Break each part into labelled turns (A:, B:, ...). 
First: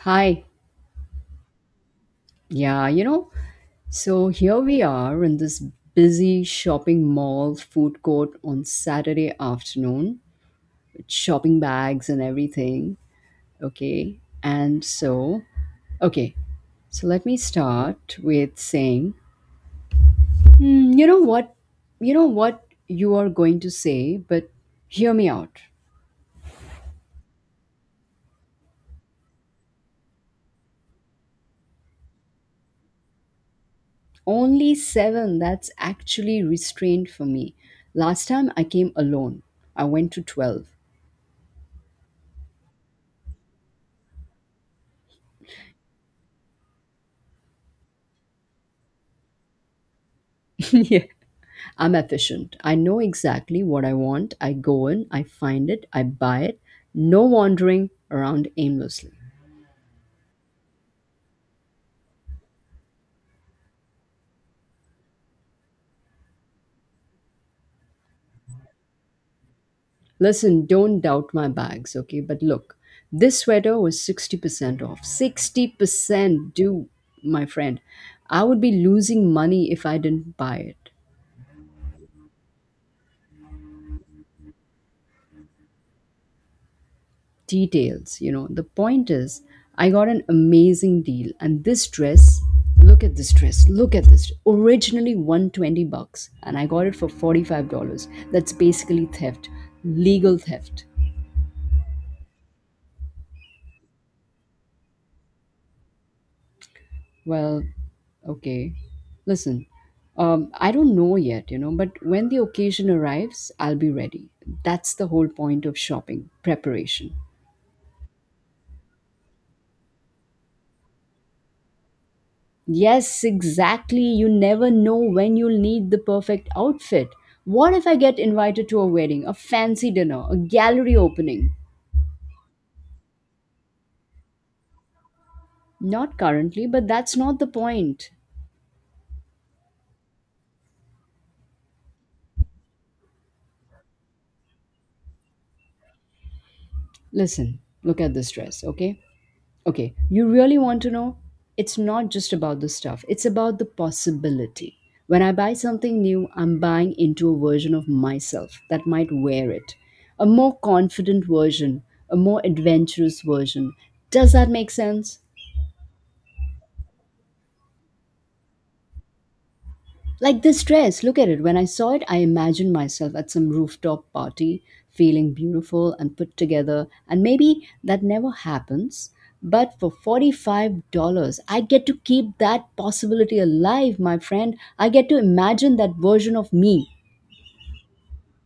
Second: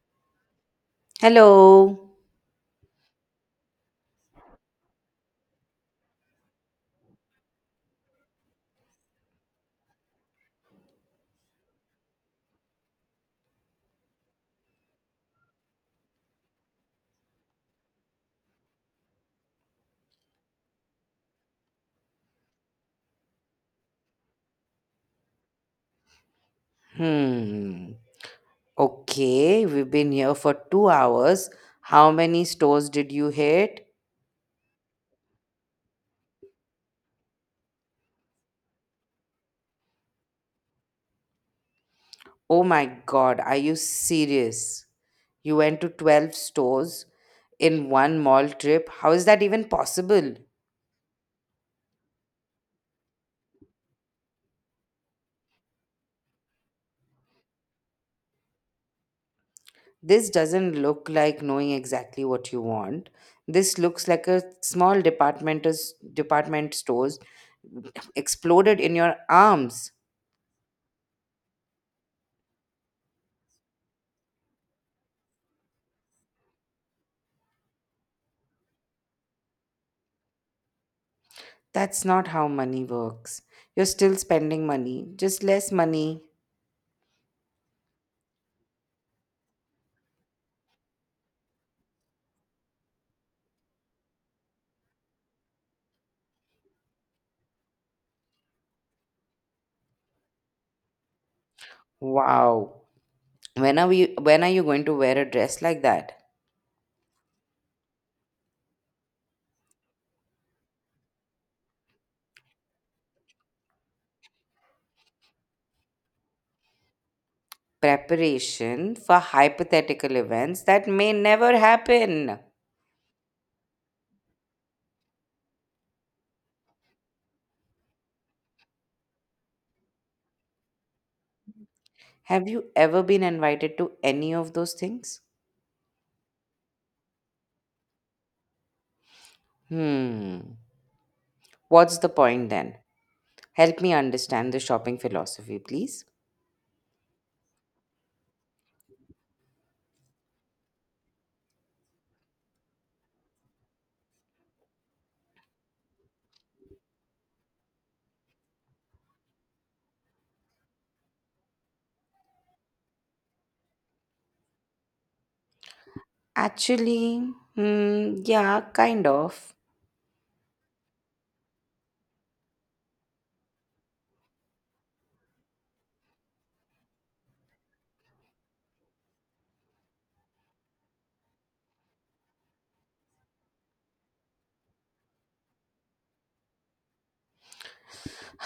A: Hi.
B: Hello.
A: Yeah, so here we are in this busy shopping mall food court on Saturday afternoon with shopping bags and everything. Okay. And so, okay. So let me start with saying, you know what? You know what you are going to say, but hear me out.
B: Hmm. Okay, we've been here for 2 hours. How many stores did you hit?
A: Only seven, that's actually restrained for me. Last time I came alone, I went to 12.
B: Oh my god, are you serious? You went to 12 stores in one mall trip? How is that even possible?
A: Yeah. I'm efficient. I know exactly what I want. I go in, I find it, I buy it. No wandering around aimlessly.
B: This doesn't look like knowing exactly what you want. This looks like a small department stores exploded in your arms.
A: Listen, don't doubt my bags, okay? But look, this sweater was 60% off. 60% do, my friend. I would be losing money if I didn't buy it.
B: That's not how money works. You're still spending money, just less money.
A: Details, the point is, I got an amazing deal. And this dress, look at this dress, look at this, originally 120 bucks, and I got it for $45. That's basically theft. Legal theft.
B: Wow. When are you going to wear a dress like that?
A: Well, okay, listen, I don't know yet, but when the occasion arrives, I'll be ready. That's the whole point of shopping preparation.
B: Preparation for hypothetical events that may never happen.
A: Yes, exactly. You never know when you'll need the perfect outfit. What if I get invited to a wedding, a fancy dinner, a gallery opening?
B: Have you ever been invited to any of those things?
A: Not currently, but that's not the point.
B: Hmm. What's the point then? Help me understand the shopping philosophy, please.
A: Listen, look at this dress, okay? Okay, you really want to know? It's not just about the stuff, it's about the possibility. When I buy something new, I'm buying into a version of myself that might wear it. A more confident version, a more adventurous version. Does that make sense?
B: Actually, yeah, kind of.
A: Like this dress, look at it. When I saw it, I imagined myself at some rooftop party, feeling beautiful and put together. And maybe that never happens. But for $45, I get to keep that possibility alive, my friend. I get to imagine that version of me.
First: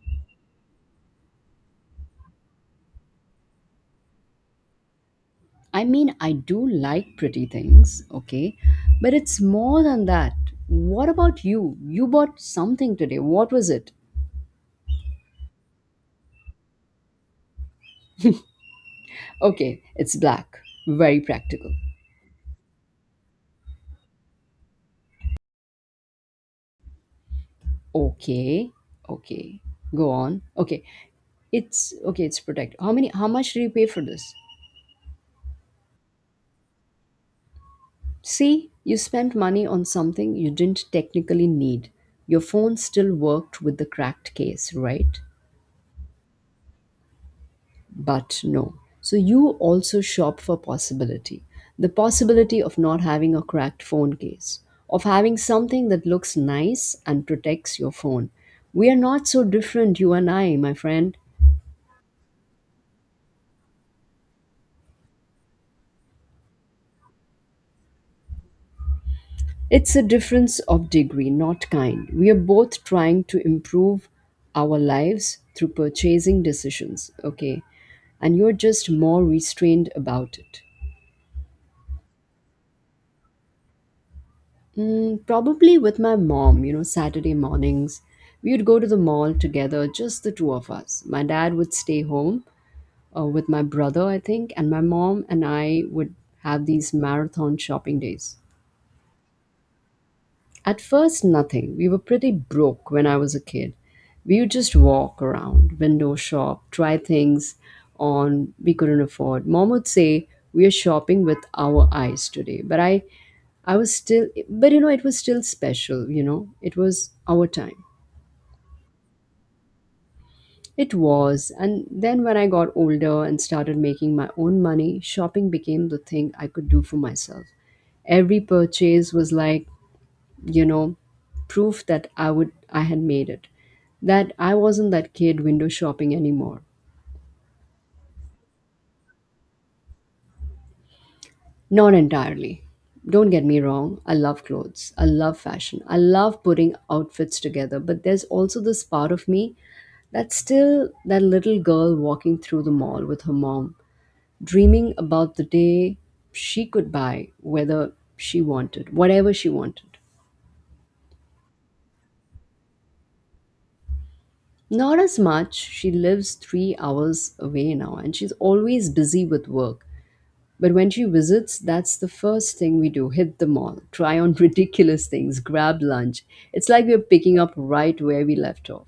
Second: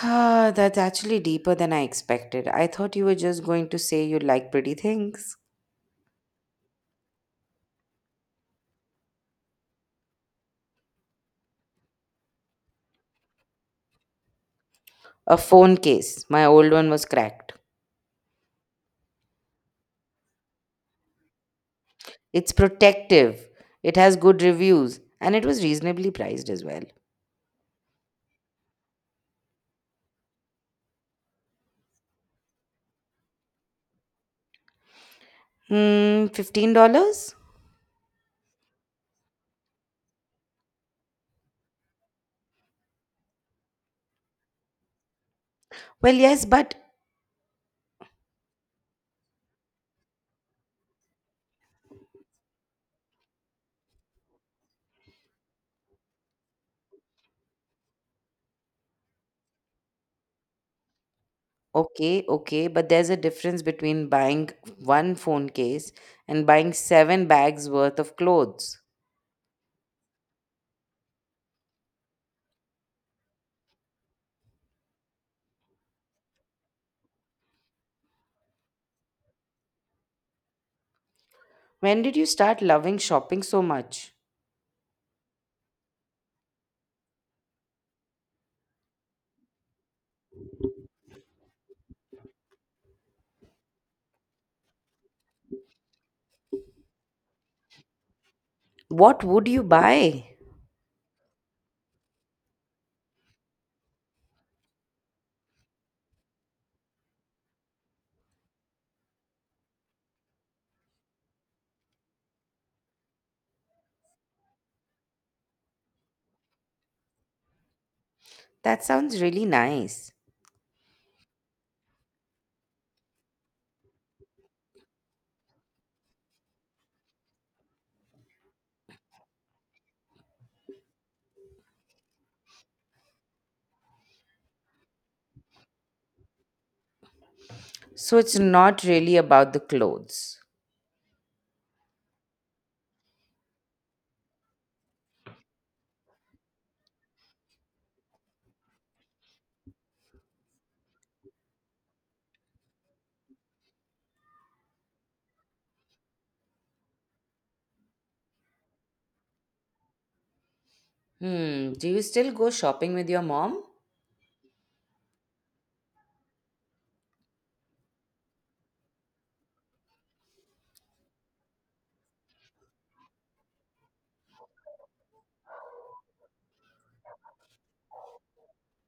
B: Ah, that's actually deeper than I expected. I thought you were just going to say you like pretty things.
A: I mean, I do like pretty things, okay? But it's more than that. What about you? You bought something today. What was it?
B: A phone case. My old one was cracked.
A: Okay, it's black. Very practical.
B: It's protective. It has good reviews. And it was reasonably priced as well.
A: Okay. Okay. Go on. Okay. It's okay, it's protect. How much did you pay for this?
B: $15?
A: See, you spent money on something you didn't technically need. Your phone still worked with the cracked case, right?
B: Well, yes, but
A: But no. So you also shop for possibility. The possibility of not having a cracked phone case, of having something that looks nice and protects your phone. We are not so different, you and I, my friend.
B: okay, okay, but there's a difference between buying one phone case and buying seven bags worth of clothes.
A: It's a difference of degree, not kind. We are both trying to improve our lives through purchasing decisions, okay? And you're just more restrained about it.
B: When did you start loving shopping so much?
A: Probably with my mom, Saturday mornings. We would go to the mall together, just the two of us. My dad would stay home with my brother, I think, and my mom and I would have these marathon shopping days.
B: What would you buy?
A: At first, nothing. We were pretty broke when I was a kid. We would just walk around, window shop, try things on we couldn't afford. Mom would say, "We are shopping with our eyes today," but I was still, but it was still special. It was our time.
B: That sounds really nice.
A: It was, and then when I got older and started making my own money, shopping became the thing I could do for myself. Every purchase was like you know proof that I had made it, that I wasn't that kid window shopping anymore.
B: So it's not really about the clothes.
A: Not entirely. Don't get me wrong, I love clothes, I love fashion, I love putting outfits together, but there's also this part of me that's still that little girl walking through the mall with her mom, dreaming about the day she could buy whether she wanted whatever she wanted.
B: Hmm. Do you still go shopping with your mom?
A: Not as much. She lives 3 hours away now, and she's always busy with work. But when she visits, that's the first thing we do, hit the mall, try on ridiculous things, grab lunch. It's like we're picking up right where we left off.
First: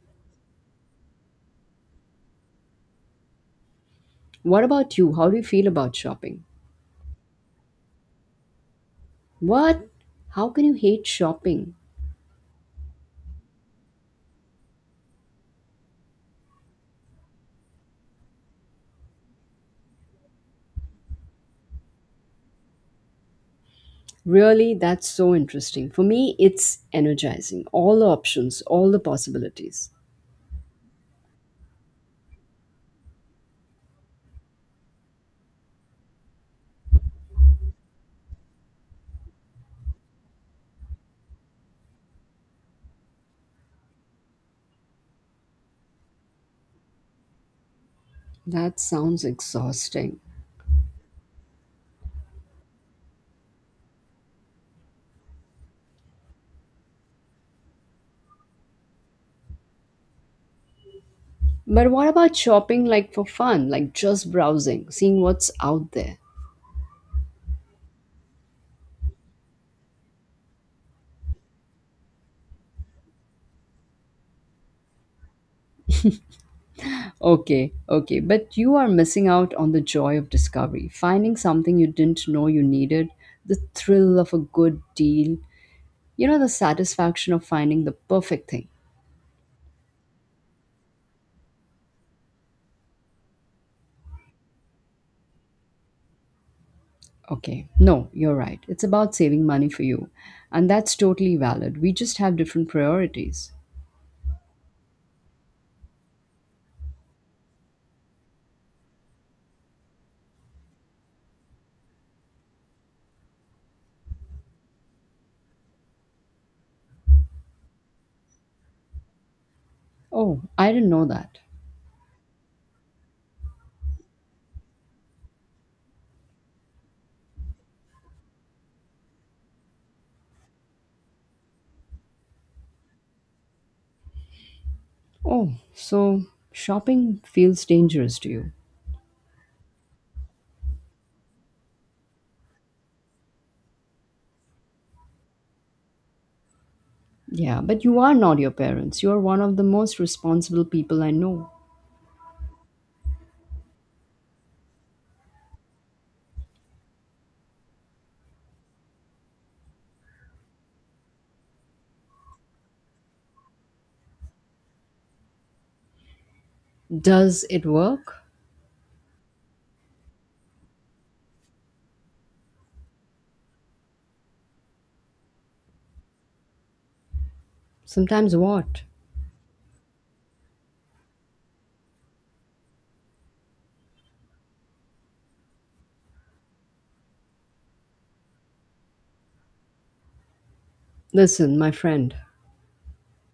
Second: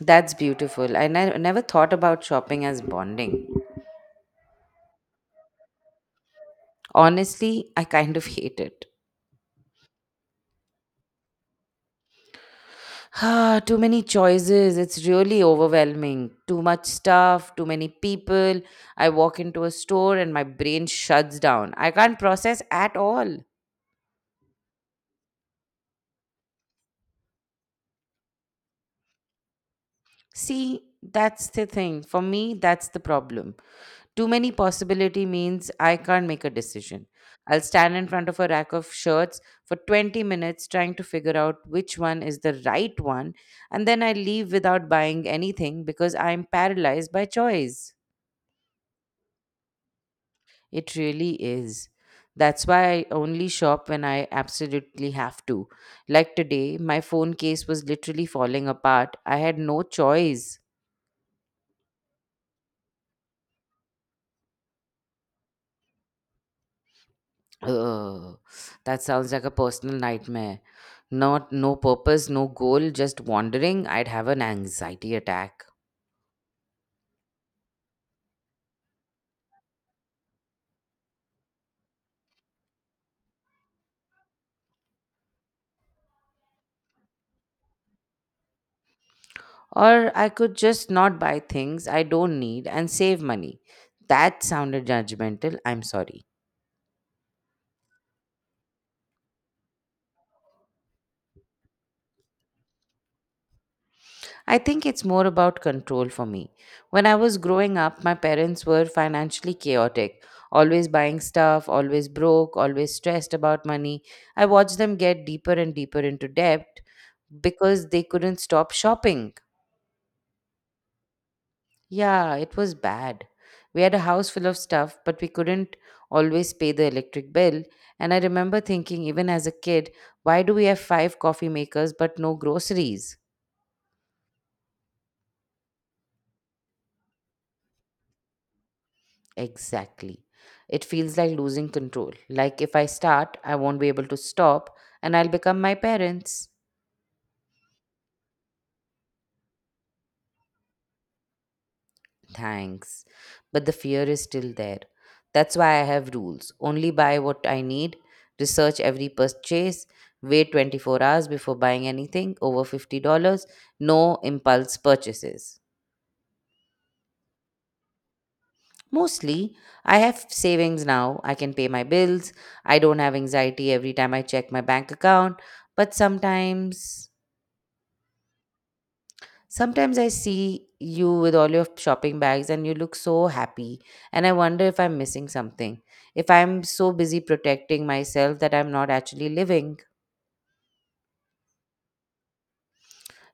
B: That's beautiful. I never thought about shopping as bonding.
A: What about you? How do you feel about shopping?
B: Honestly, I kind of hate it.
A: What? How can you hate shopping?
B: Ah, too many choices. It's really overwhelming. Too much stuff, too many people. I walk into a store and my brain shuts down. I can't process at all.
A: Really, that's so interesting. For me, it's energizing. All the options, all the possibilities.
B: See, that's the thing. For me, that's the problem. Too many possibility means I can't make a decision. I'll stand in front of a rack of shirts for 20 minutes trying to figure out which one is the right one, and then I leave without buying anything because I'm paralyzed by choice.
A: That sounds exhausting.
B: It really is. That's why I only shop when I absolutely have to. Like today, my phone case was literally falling apart. I had no choice.
A: But what about shopping, like, for fun, like just browsing, seeing what's out there?
B: Ugh, that sounds like a personal nightmare. Not no purpose, no goal, just wandering. I'd have an anxiety attack.
A: Okay, okay. But you are missing out on the joy of discovery, finding something you didn't know you needed, the thrill of a good deal, the satisfaction of finding the perfect thing.
B: Or I could just not buy things I don't need and save money. That sounded judgmental. I'm sorry.
A: Okay, no, you're right. It's about saving money for you. And that's totally valid. We just have different priorities.
B: I think it's more about control for me. When I was growing up, my parents were financially chaotic, always buying stuff, always broke, always stressed about money. I watched them get deeper and deeper into debt because they couldn't stop shopping.
A: Oh, I didn't know that.
B: Yeah, it was bad. We had a house full of stuff, but we couldn't always pay the electric bill. And I remember thinking, even as a kid, why do we have five coffee makers but no groceries?
A: Oh, so shopping feels dangerous to you.
B: Exactly. It feels like losing control. Like if I start, I won't be able to stop and I'll become my parents.
A: Yeah, but you are not your parents. You are one of the most responsible people I know.
B: Thanks. But the fear is still there. That's why I have rules. Only buy what I need, research every purchase, wait 24 hours before buying anything over $50, no impulse purchases.
A: Does it work?
B: Mostly, I have savings now. I can pay my bills. I don't have anxiety every time I check my bank account. But sometimes.
A: Sometimes what?
B: Sometimes I see you with all your shopping bags and you look so happy, and I wonder if I'm missing something. If I'm so busy protecting myself that I'm not actually living.
A: Listen, my friend,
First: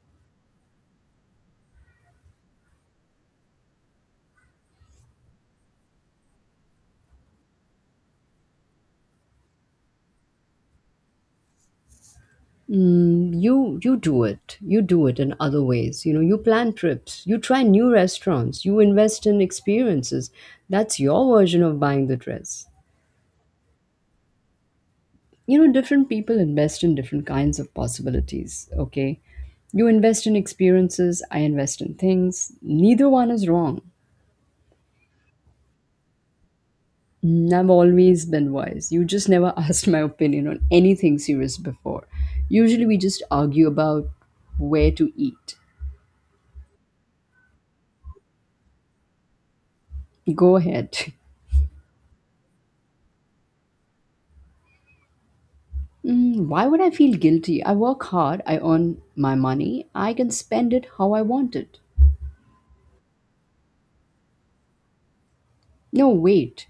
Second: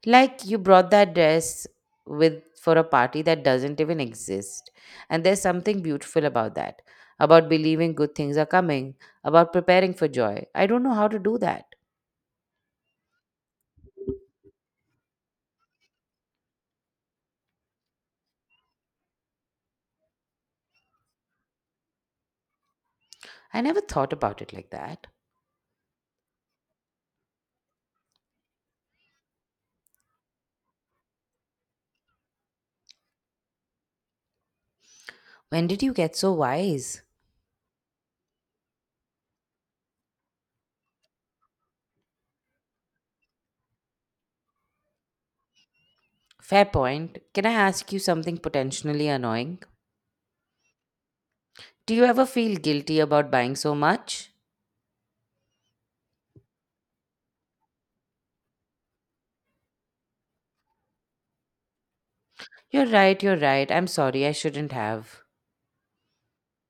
B: Like you brought that dress with for a party that doesn't even exist. And there's something beautiful about that. About believing good things are coming, about preparing for joy. I don't know how to do that.
A: you do it. You do it in other ways. You plan trips, you try new restaurants, you invest in experiences. That's your version of buying the dress.
B: I never thought about it like that.
A: Different people invest in different kinds of possibilities, okay? You invest in experiences, I invest in things. Neither one is wrong.
B: When did you get so wise?
A: I've always been wise. You just never asked my opinion on anything serious before. Usually we just argue about where to eat.
B: Fair point. Can I ask you something potentially annoying?
A: Go ahead.
B: Do you ever feel guilty about buying so much?
A: Why would I feel guilty? I work hard, I earn my money, I can spend it how I want it.
B: You're right, you're right. I'm sorry, I shouldn't have.
A: No, wait.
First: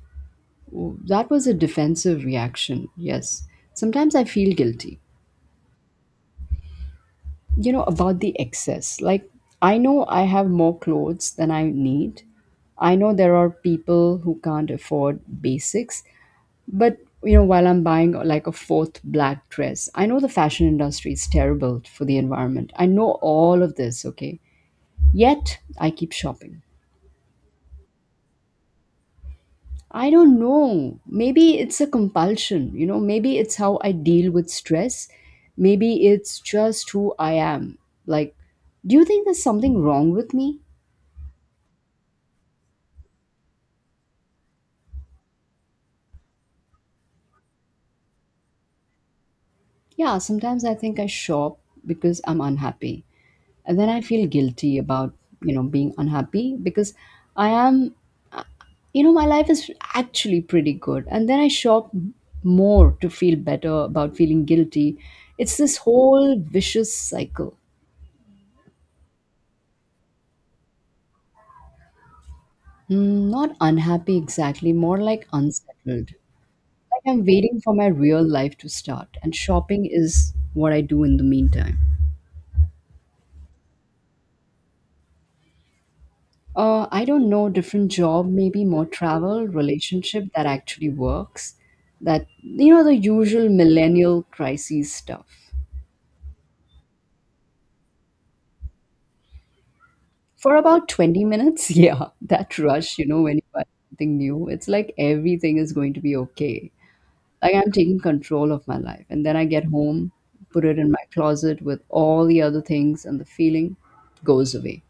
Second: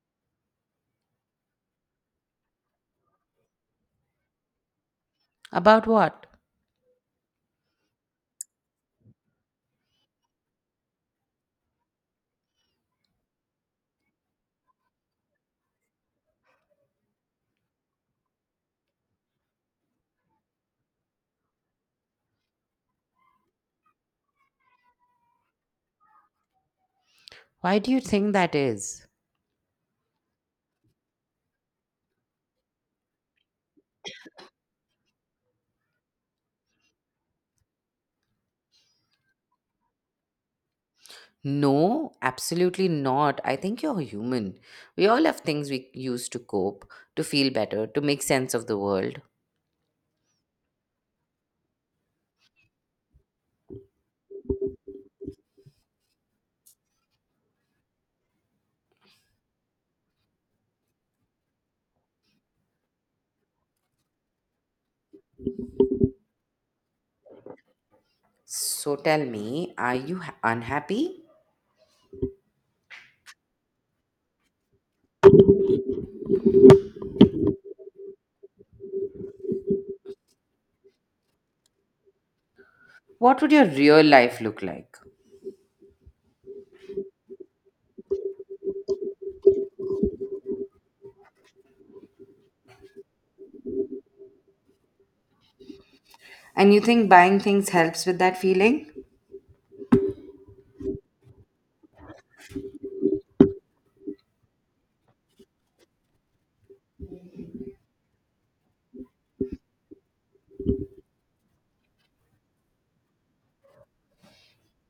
A: That was a defensive reaction, yes. Sometimes I feel guilty.
B: About what?
A: About the excess, like I know I have more clothes than I need, I know there are people who can't afford basics. But while I'm buying, like, a fourth black dress, I know the fashion industry is terrible for the environment. I know all of this, okay? Yet I keep shopping.
B: Why do you think that is?
A: I don't know, maybe it's a compulsion, maybe it's how I deal with stress, maybe it's just who I am. Like, do you think there's something wrong with me?
B: No, absolutely not. I think you're human. We all have things we use to cope, to feel better, to make sense of the world.
A: Yeah, sometimes I think I shop because I'm unhappy. And then I feel guilty about, being unhappy, because I am, uh, you know, my life is actually pretty good. And then I shop more to feel better about feeling guilty. It's this whole vicious cycle.
B: So tell me, are you unhappy?
A: Not unhappy exactly, more like unsettled. Like I'm waiting for my real life to start, and shopping is what I do in the meantime.
B: What would your real life look like?
A: I don't know, different job, maybe more travel, relationship that actually works. That, the usual millennial crises stuff.
B: And you think buying things helps with that feeling?
A: For about 20 minutes, yeah, that rush, when you buy something new, it's like everything is going to be okay. Like I'm taking control of my life. And then I get home, put it in my closet with all the other things, and the feeling goes away.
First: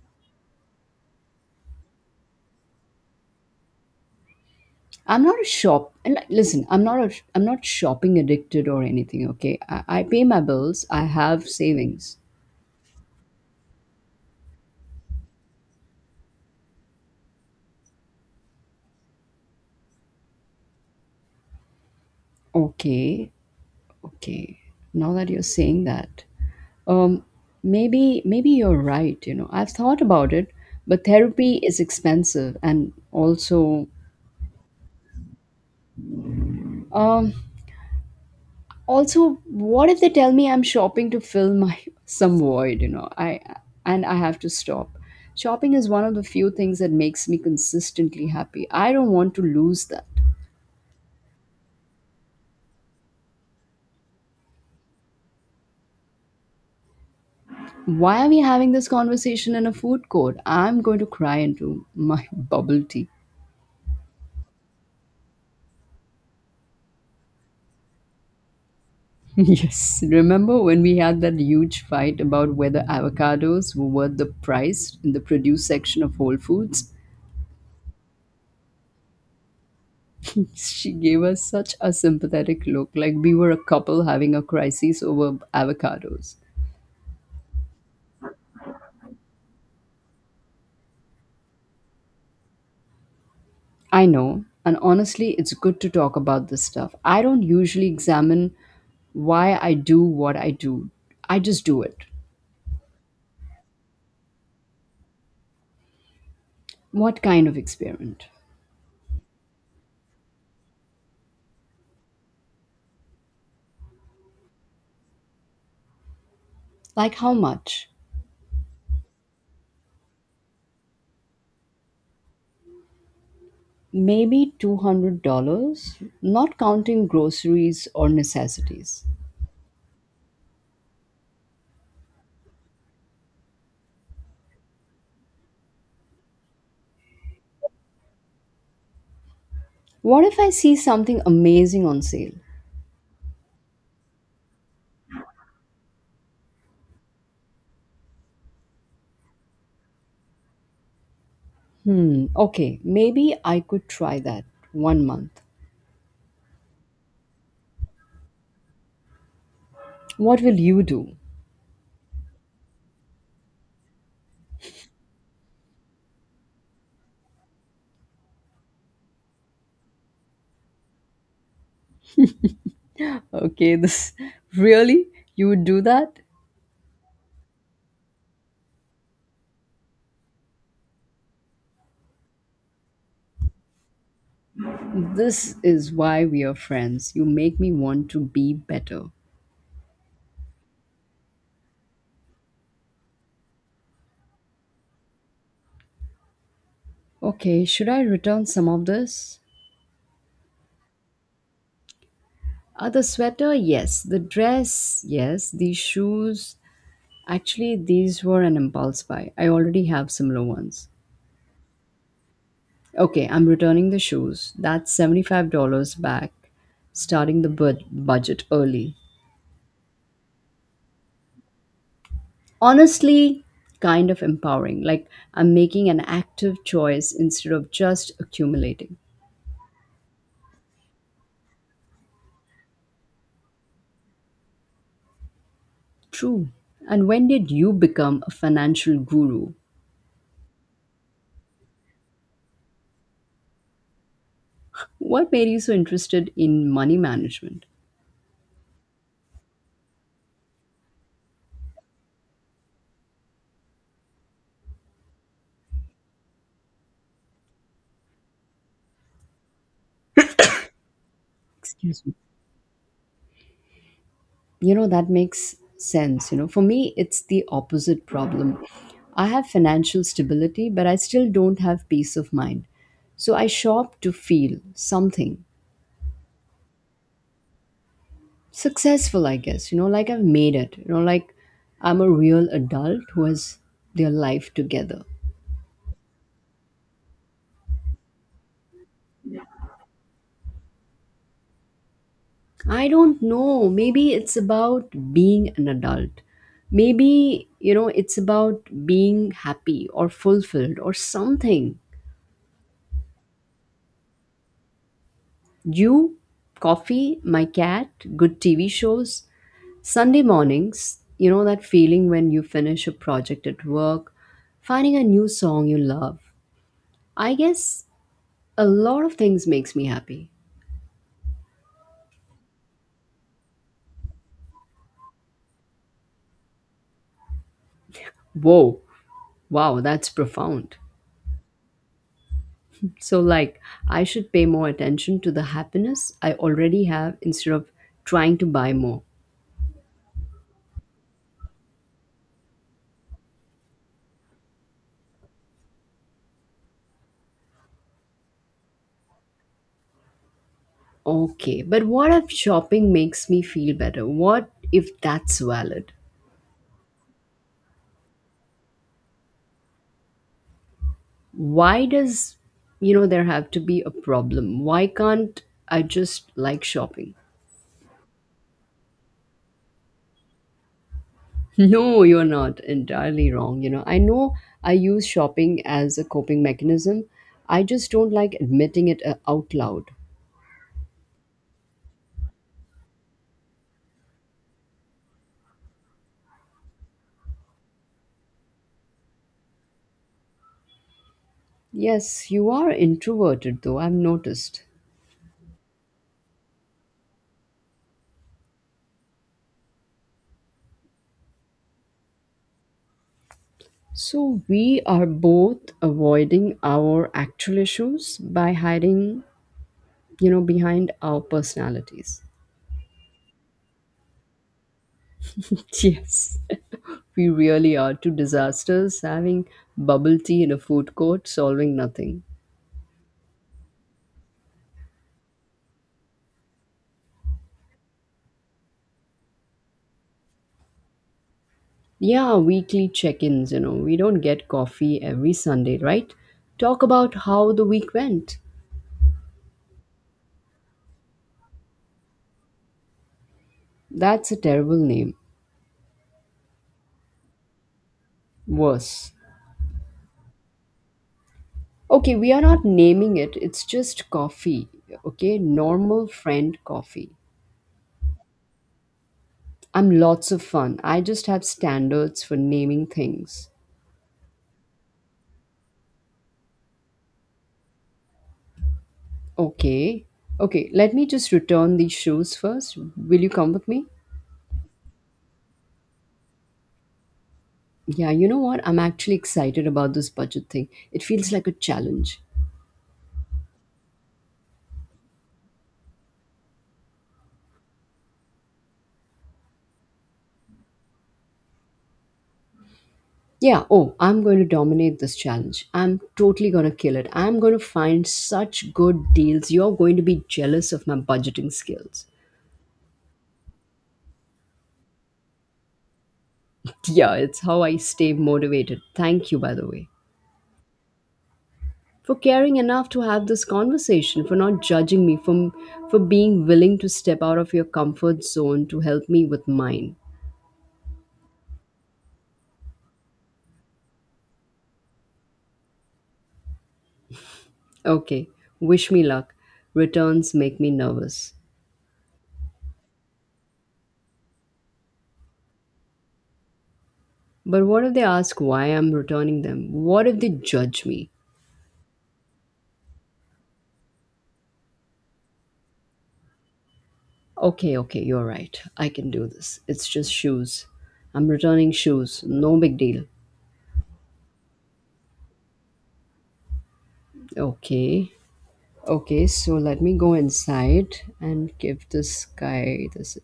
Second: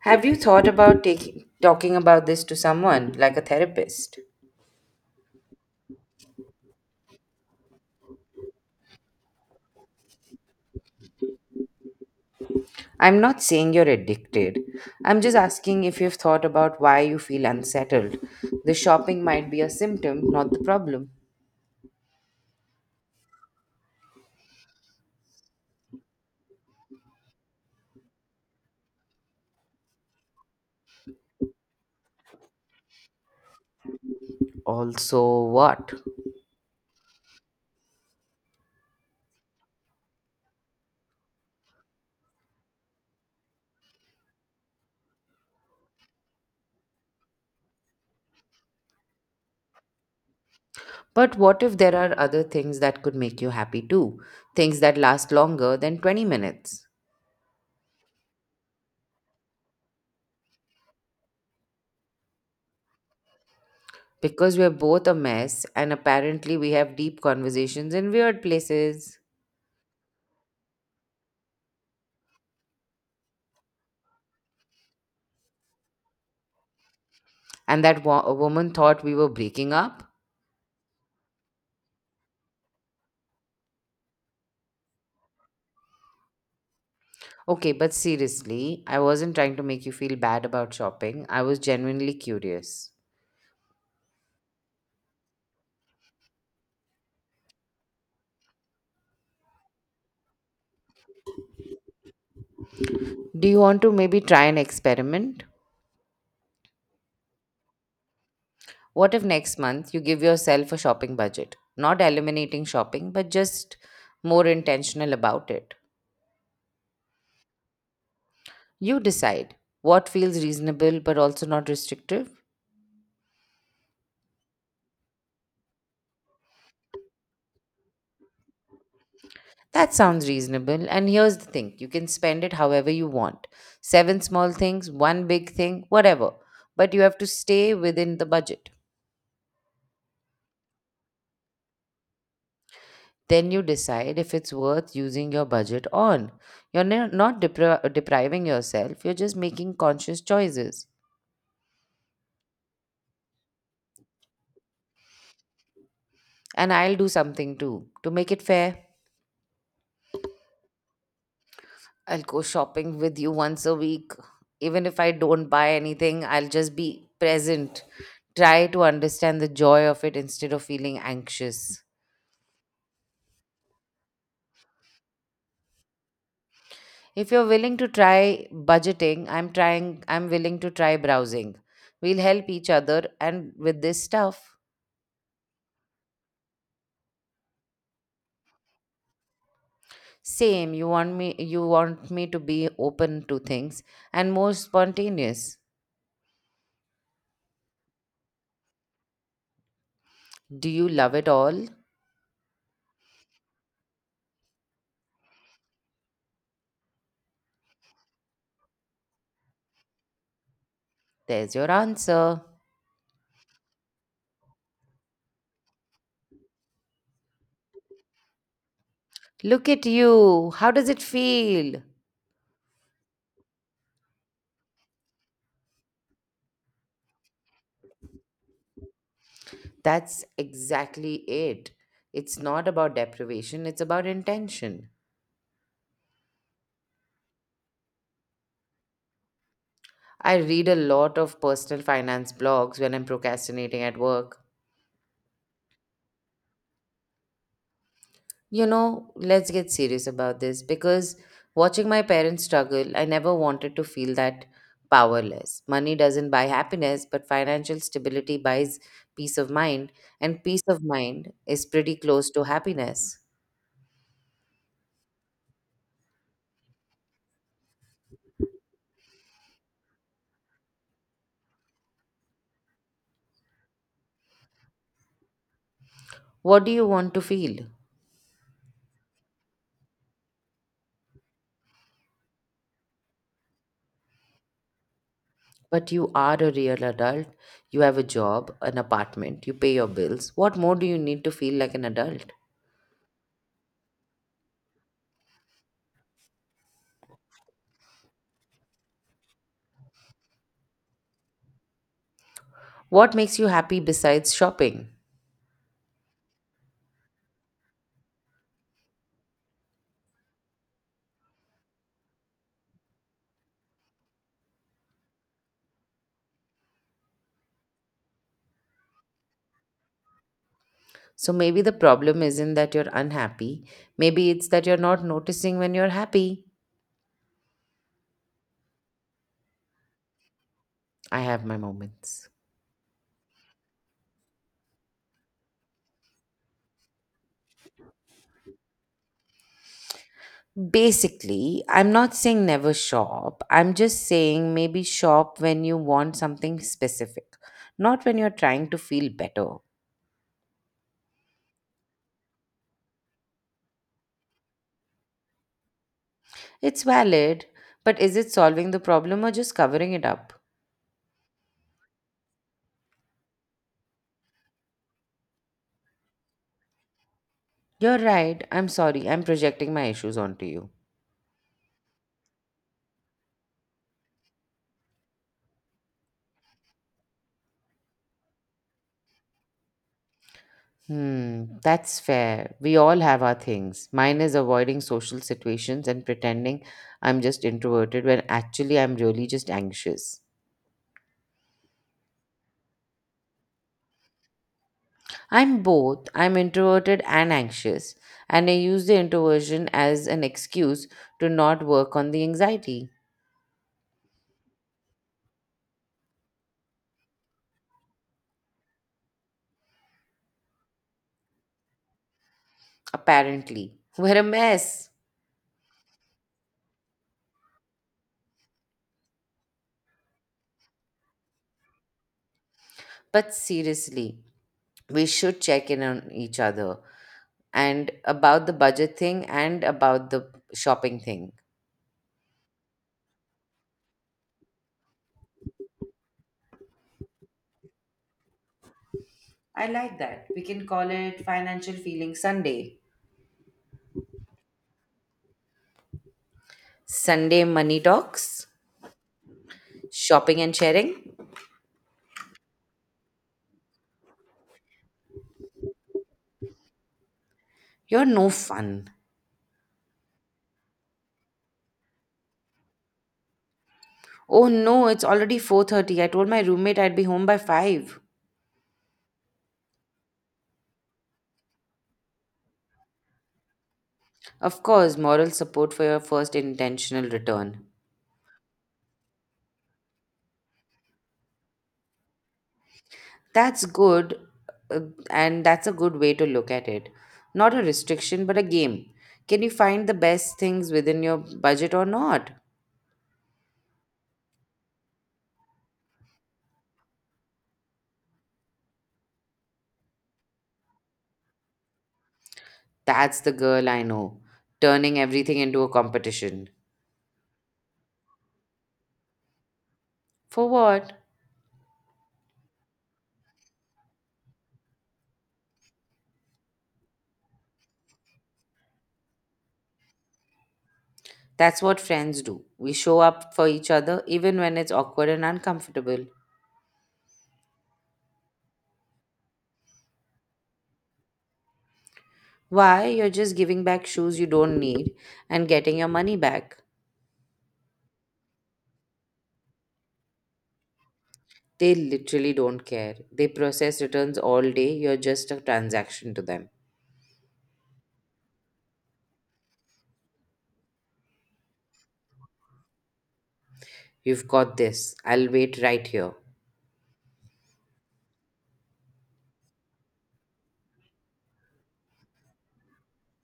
B: Have you thought about taking talking about this to someone, like a therapist?
A: I'm not a shop and Like, listen, I'm not a. am not shopping addicted or anything, okay? I pay my bills, I have savings.
B: I'm not saying you're addicted. I'm just asking if you've thought about why you feel unsettled. The shopping might be a symptom, not the problem.
A: Okay, okay. Now that you're saying that, um maybe you're right. I've thought about it, but therapy is expensive, and
B: Also, what?
A: um also what if they tell me I'm shopping to fill my some void, you know I and I have to stop. Shopping is one of the few things that makes me consistently happy. I don't want to lose that.
B: But what if there are other things that could make you happy too? Things that last longer than 20 minutes?
A: Why are we having this conversation in a food court? I'm going to cry into my bubble tea.
B: Because we're both a mess and apparently we have deep conversations in weird places.
A: Yes. Remember when we had that huge fight about whether avocados were worth the price in the produce section of Whole Foods?
B: And that a woman thought we were breaking up?
A: She gave us such a sympathetic look, like we were a couple having a crisis over avocados.
B: Okay, but seriously, I wasn't trying to make you feel bad about shopping. I was genuinely curious.
A: I know, and honestly, it's good to talk about this stuff. I don't usually examine why I do what I do, I just do it.
B: Do you want to maybe try an experiment?
A: What kind of experiment?
B: What if next month you give yourself a shopping budget? Not eliminating shopping, but just more intentional about it.
A: Like how much?
B: You decide what feels reasonable but also not restrictive.
A: Maybe $200, not counting groceries or necessities.
B: That sounds reasonable. And here's the thing, you can spend it however you want, seven small things, one big thing, whatever. But you have to stay within the budget.
A: What if I see something amazing on sale?
B: Then you decide if it's worth using your budget on. You're not depriving yourself, you're just making conscious choices.
A: Hmm, okay, maybe I could try that one month.
B: And I'll do something too. To make it fair,
A: What will you do?
B: I'll go shopping with you once a week. Even if I don't buy anything, I'll just be present. Try to understand the joy of it instead of feeling anxious.
A: Okay, this really? You would do that?
B: If you're willing to try budgeting, I'm willing to try browsing. We'll help each other and with this stuff.
A: This is why we are friends. You make me want to be better.
B: Same, you want me to be open to things and more spontaneous.
A: Okay, should I return some of this?
B: Do you love it all?
A: The sweater, yes. The dress, yes. These shoes, actually, these were an impulse buy. I already have similar ones.
B: There's your answer.
A: Okay, I'm returning the shoes. That's $75 back, starting the budget early.
B: Look at you. How does it feel?
A: Honestly, kind of empowering. Like I'm making an active choice instead of just accumulating.
B: That's exactly it. It's not about deprivation, it's about intention.
A: True. And when did you become a financial guru?
B: I read a lot of personal finance blogs when I'm procrastinating at work.
A: What made you so interested in money management?
B: You know, let's get serious about this because watching my parents struggle, I never wanted to feel that powerless. Money doesn't buy happiness, but financial stability buys peace of mind, and peace of mind is pretty
A: Excuse me.
B: close to happiness.
A: That makes sense. For me, it's the opposite problem. I have financial stability, but I still don't have peace of mind. So I shop to feel something.
B: What do you want to feel?
A: Successful, I guess. You know, like I've made it, you know, like I'm a real adult who has their life together.
B: But you are a real adult. You have a job, an apartment, you pay your bills. What more do you need to feel like an adult?
A: I don't know, maybe it's about being an adult. Maybe, you know, it's about being happy or fulfilled or something.
B: What makes you happy besides shopping?
A: You, coffee, my cat, good TV shows, Sunday mornings, you know that feeling when you finish a project at work, finding a new song you love. I guess a lot of things makes me happy.
B: So maybe the problem isn't that you're unhappy. Maybe it's that you're not noticing when you're happy.
A: Whoa, wow, that's profound.
B: I have my moments.
A: So, like, I should pay more attention to the happiness I already have instead of trying to buy more.
B: Basically, I'm not saying never shop. I'm just saying maybe shop when you want something specific, not when you're trying to feel better.
A: Okay, but what if shopping makes me feel better? What if that's valid?
B: It's valid, but is it solving the problem or just covering it up?
A: Why does, you know, there have to be a problem? Why can't I just like shopping?
B: You're right. I'm sorry. I'm projecting my issues onto you.
A: No, you're not entirely wrong. You know I use shopping as a coping mechanism. I just don't like admitting it out loud.
B: That's fair. We all have our things. Mine is avoiding social situations and pretending I'm just introverted when actually I'm really just anxious.
A: Yes, you are introverted, though, I've noticed.
B: I'm both. I'm introverted and anxious, and I use the introversion as an excuse to not work on the anxiety.
A: So, we are both avoiding our actual issues by hiding, you know, behind our personalities.
B: Apparently, we're a mess.
A: Yes, we really are two disasters having bubble tea in a food court, solving nothing.
B: But seriously, we should check in on each other, and about the budget thing and about the shopping thing.
A: Yeah, weekly check ins, you know, we don't get coffee every Sunday, right? Talk about how the week went.
B: I like that. We can call it Financial Feeling Sunday.
A: That's a terrible name.
B: Sunday money talks,
A: Worse.
B: shopping and sharing.
A: Okay, we are not naming it. It's just coffee. Okay, normal friend coffee.
B: You're no fun.
A: I'm lots of fun. I just have standards for naming things.
B: Oh no, it's already 4:30. I told my roommate I'd be home by 5.
A: Okay. Okay, let me just return these shoes first. Will you come with me?
B: Of course, moral support for your first intentional return.
A: Yeah, you know what? I'm actually excited about this budget thing. It feels like a challenge.
B: That's good uh, and that's a good way to look at it. Not a restriction but a game. Can you find the best things within your budget or not?
A: Yeah, oh, I'm going to dominate this challenge. I'm totally going to kill it. I'm going to find such good deals. You're going to be jealous of my budgeting skills.
B: That's the girl I know, turning everything into a competition.
A: Yeah, it's how I stay motivated. Thank you, by the way,
B: For what?
A: for caring enough to have this conversation, for not judging me, for being willing to step out of your comfort zone to help me with mine.
B: That's what friends do. We show up for each other even when it's awkward and uncomfortable.
A: Okay, wish me luck. Returns make me nervous.
B: Why? You're just giving back shoes you don't need and getting your money back.
A: But what if they ask why I'm returning them? What if they judge me?
B: They literally don't care. They process returns all day. You're just a transaction to them.
A: Okay, okay, you're right. I can do this. It's just shoes. I'm returning shoes. No big deal.
B: You've got this. I'll wait right here.
A: Okay. Okay, so let me go inside and give this guy this.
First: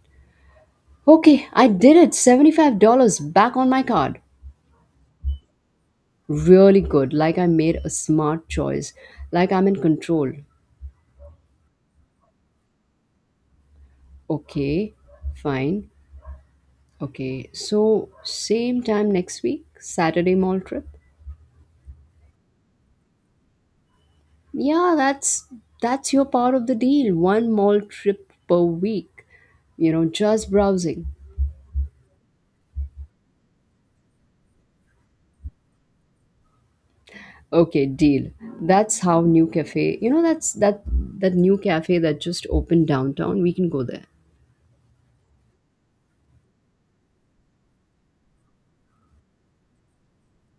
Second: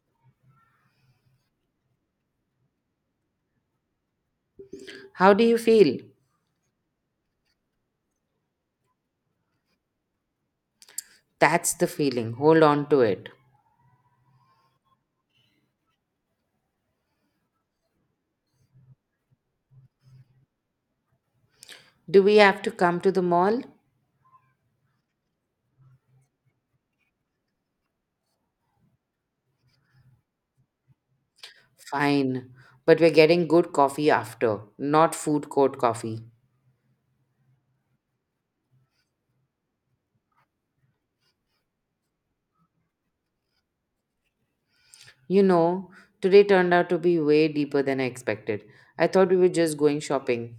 A: Okay, I did it. $75 back on my card.
B: How do you feel?
A: Really good. Like I made a smart choice. Like I'm in control.
B: That's the feeling. Hold on to it.
A: Okay, fine. Okay, so same time next week, Saturday mall trip.
B: Do we have to come to the mall?
A: Yeah, that's your part of the deal. One mall trip per week. You know, just browsing.
B: Fine. But we're getting good coffee after, not food court coffee.
A: Okay, deal. That's how New Cafe. You know, that new cafe that just opened downtown. We can go there.
B: You know, today turned out to be way deeper than I expected. I thought we were just going shopping.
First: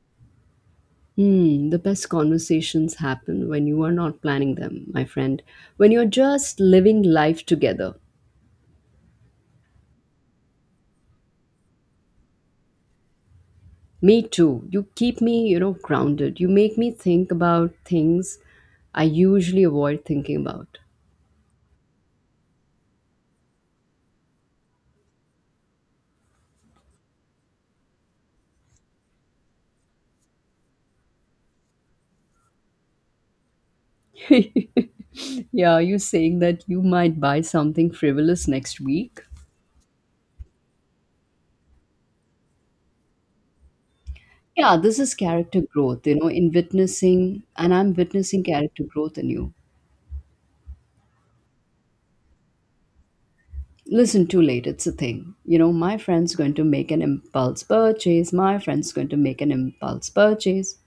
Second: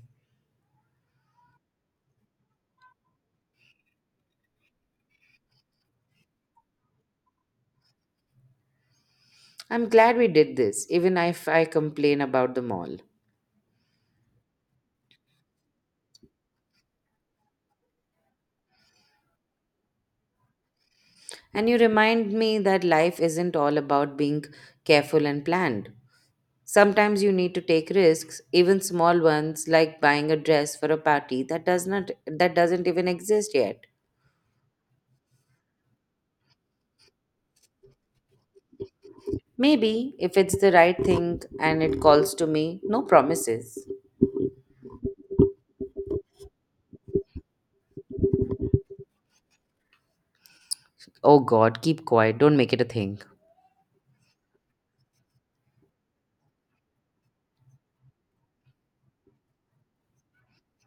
A: Hmm, the best conversations happen when you are not planning them, my friend. When you're just living life together.
B: I'm glad we did this, even if I complain about the mall.
A: Me too. You keep me, you know, grounded. You make me think about things I usually avoid thinking about.
B: And you remind me that life isn't all about being careful and planned. Sometimes you need to take risks, even small ones like buying a dress for a party that does not that doesn't even exist yet.
A: Yeah, you saying that you might buy something frivolous next week?
B: Maybe if it's the right thing and it calls to me, no promises.
A: Yeah, this is character growth, you know, in witnessing, and I'm witnessing character growth in you.
B: Oh god, keep quiet, don't make it a thing.
A: Listen, too late, it's a thing. You know, my friend's going to make an impulse purchase, my friend's going to make an impulse purchase.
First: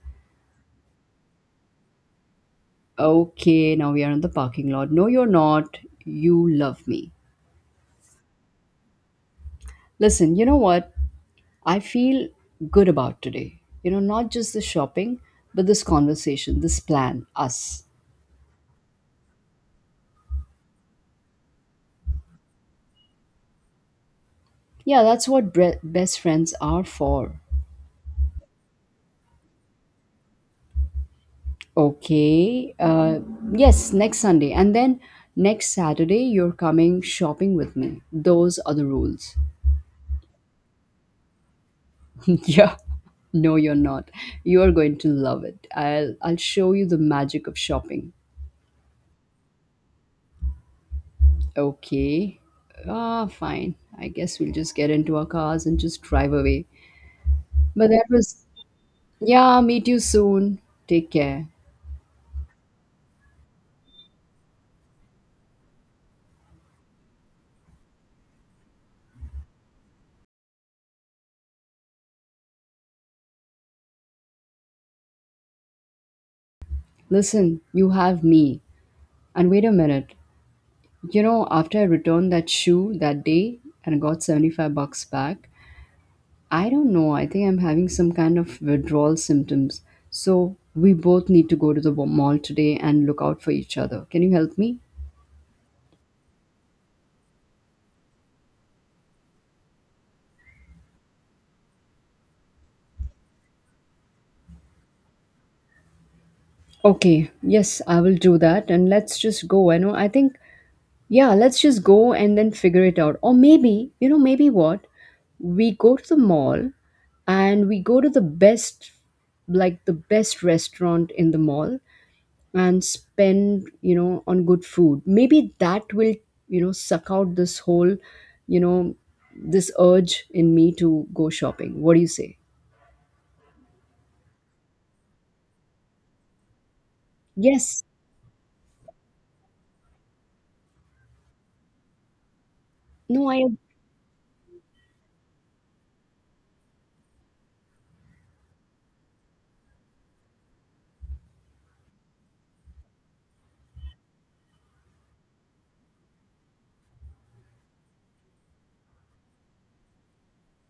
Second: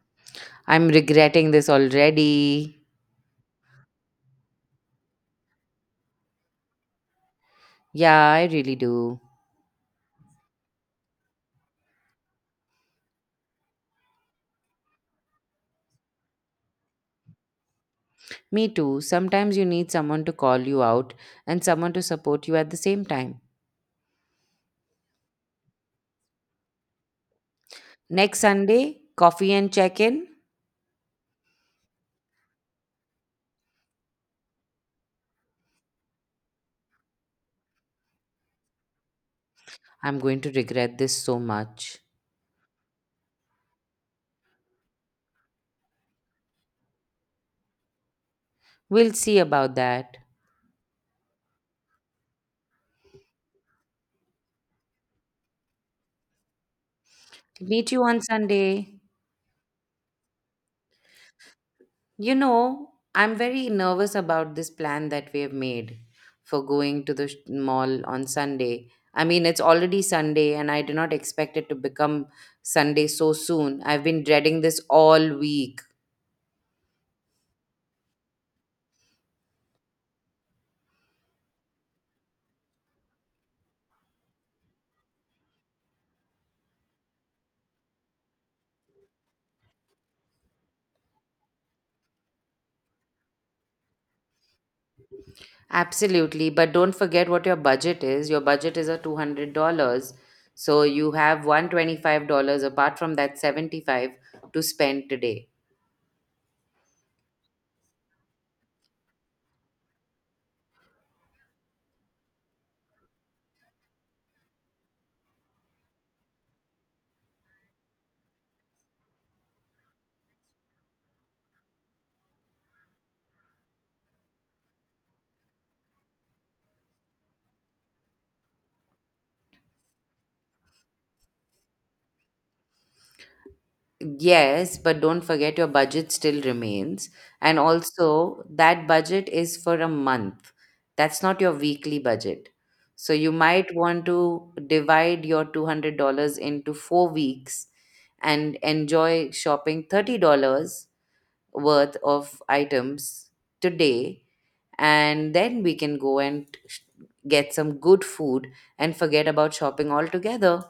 B: I'm regretting this already.
A: Okay, now we are in the parking lot. No, you're not. You love me.
B: Yeah, I really do.
A: Listen, you know what? I feel good about today. You know, not just the shopping, but this conversation, this plan, us.
B: Me too. Sometimes you need someone to call you out and someone to support you at the same time.
A: Yeah, that's what best friends are for.
B: Next Sunday, coffee and check in.
A: Okay. Yes, next Sunday. And then next Saturday, you're coming shopping with me. Those are the rules.
B: I'm going to regret this so much.
A: Yeah. No, you're not. You are going to love it. I'll show you the magic of shopping.
B: We'll see about that.
A: Okay. Ah, fine. I guess we'll just get into our cars and just drive away. But
B: Meet you
A: that
B: on
A: was,
B: Sunday.
A: yeah, meet you soon. Take care.
B: You know, I'm very nervous about this plan that we have made for going to the mall on Sunday. I mean, it's already Sunday, and I do not expect it to become Sunday so soon. I've been dreading this all week.
A: Listen, you have me. And wait a minute. You know, after I returned that shoe that day and got $75 back, I don't know. I think I'm having some kind of withdrawal symptoms. So we both need to go to the mall today and look out for each other. Can you help me?
B: Absolutely, but don't forget what your budget is. Your budget is a $200, so you have $125 apart from that 75 to spend today.
A: Okay, yes, I will do that. And let's just go. I know, I think, yeah, let's just go and then figure it out. Or maybe, you know, maybe what? We go to the mall and we go to the best, like the best restaurant in the mall and spend, you know, on good food. Maybe that will, you know, suck out this whole, you know, this urge in me to go shopping. What do you say?
B: Yes, but don't forget your budget still remains. And
A: Yes.
B: also, that budget is for a month. That's not your weekly budget. So
A: no
B: you
A: i
B: might want to divide your $200 into 4 weeks and enjoy shopping $30 worth of items today. And then we can go and get some good food and forget about shopping altogether.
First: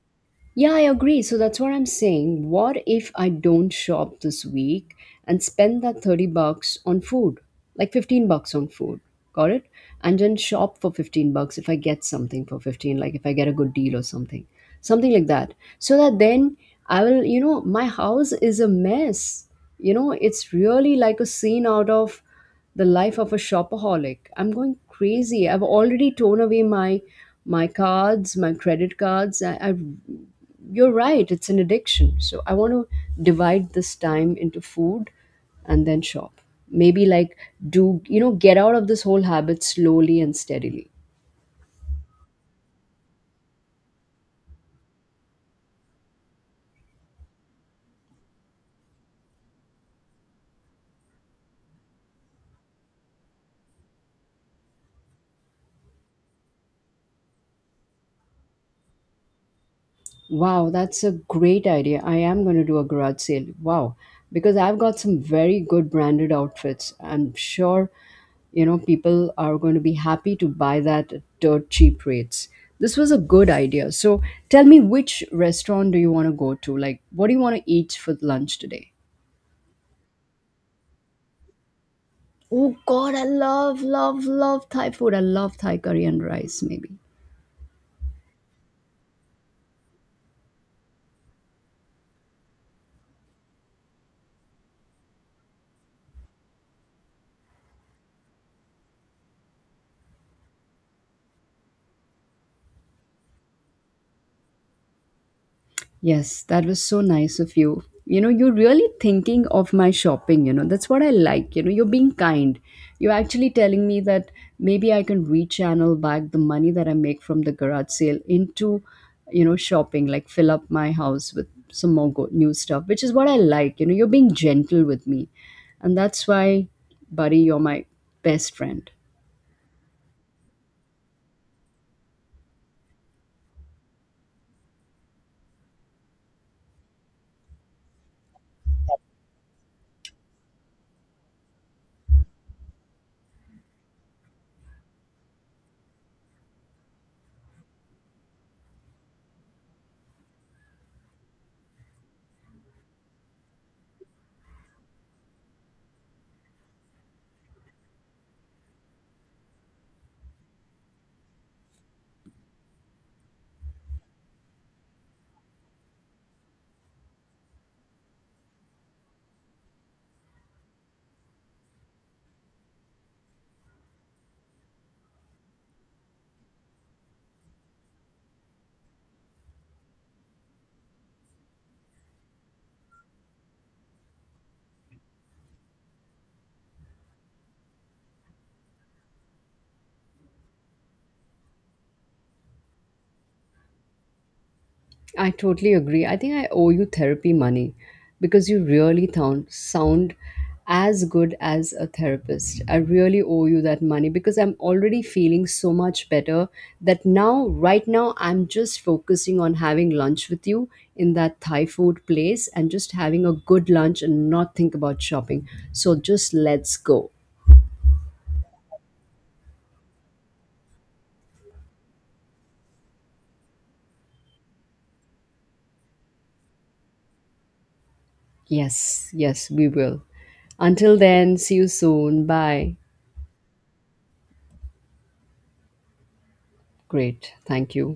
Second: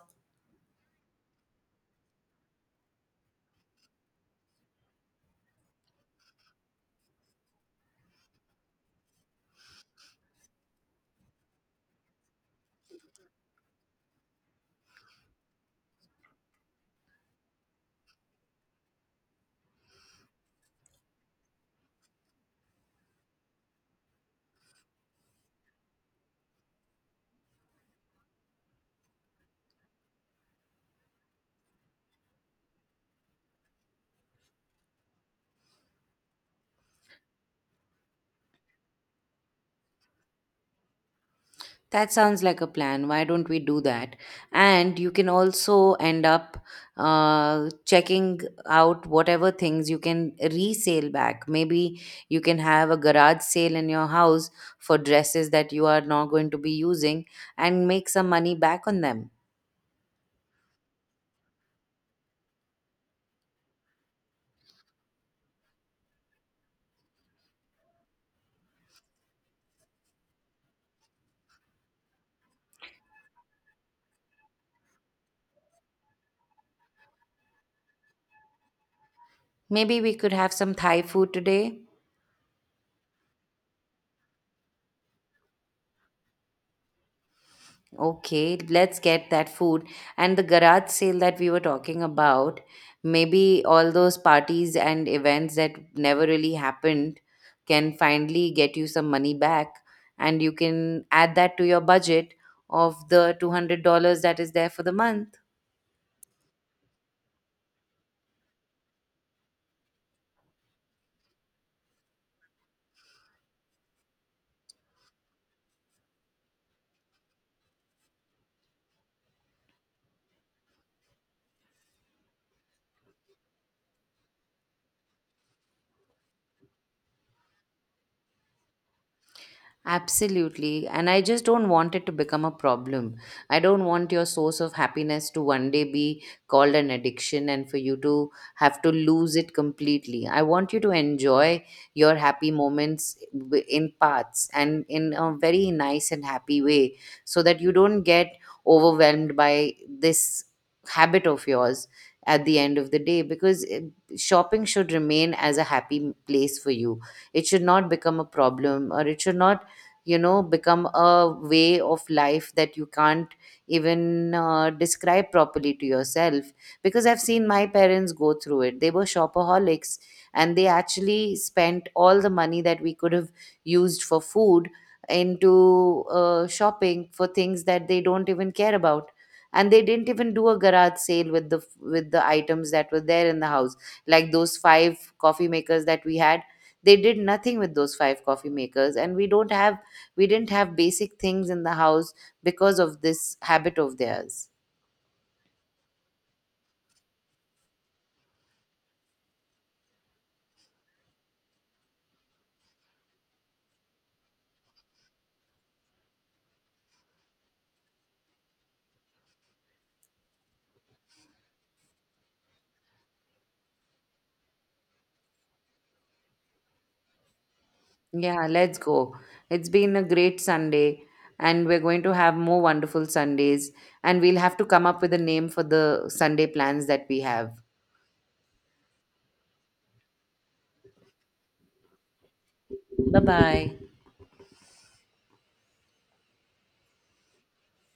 A: Yeah, I agree. So that's what I'm saying. What if I don't shop this week and spend that $30 on food? Like $15 on food. Got it? And then shop for $15 if I get something for 15, like if I get a good deal or something. Something like that. So that then I will, you know, my house is a mess. You know, it's really like a scene out of the life of a shopaholic. I'm going crazy. I've already torn away my cards, my credit cards. I've you're right, it's an addiction. So I want to divide this time into food and then shop. Maybe like, do you know, get out of this whole habit slowly and steadily.
B: That sounds like a plan. Why don't we do that? And you can also end up checking out whatever things you can resale back. Maybe you can have a garage sale in your house for dresses that you are not going to be using and make some money back on them.
A: Wow, that's a great idea. I am going to do a garage sale. Wow. Because I've got some very good branded outfits. I'm sure, you know, people are going to be happy to buy that at dirt cheap rates. This was a good idea. So tell me, which restaurant do you want to go to? Like, what do you want to eat for lunch today?
B: Maybe we could have some Thai food today.
A: Oh, God, I love, love, love Thai food. I love Thai curry and rice, maybe.
B: Okay, let's get that food. And the garage sale that we were talking about, maybe all those parties and events that never really happened can finally get you some money back. And you can add that to your budget of the $200 that is there for the month.
A: Yes, that was so nice of you. You know, you're really thinking of my shopping, you know. That's what I like. You know, you're being kind. You're actually telling me that maybe I can rechannel back the money that I make from the garage sale into, you know, shopping, like fill up my house with some more new stuff, which is what I like. You know, you're being gentle with me. And that's why, buddy, you're my best friend.
B: Absolutely. And I just don't want it to become a problem. I don't want your source of happiness to one day be called an addiction and for you to have to lose it completely. I want you to enjoy your happy moments in parts and in a very nice and happy way so that you don't get overwhelmed by this habit of yours at the end of the day because shopping should remain as a happy place for you. It should not become a problem, or it should not become a way of life that you can't even describe properly to yourself, because I've seen my parents go through it. They were shopaholics, and they actually spent all the money that we could have used for food into shopping for things that they don't even care about. And they didn't even do a garage sale with the items that were there in the house, like those five coffee makers that we had. They did nothing with those five coffee makers, and we didn't have basic things in the house because of this habit of theirs.
A: I totally agree. I think I owe you therapy money because you really sound as good as a therapist. I really owe you that money because I'm already feeling so much better that now, right now, I'm just focusing on having lunch with you in that Thai food place and just having a good lunch and not think about shopping. So just let's go.
B: Yeah, let's go. It's been a great Sunday, and we're going to have more wonderful Sundays, and we'll have to come up with a name for the Sunday plans that we have.
A: Yes, yes, we will. Until then, see you soon. Bye.
B: Bye bye.
A: Great. Thank you.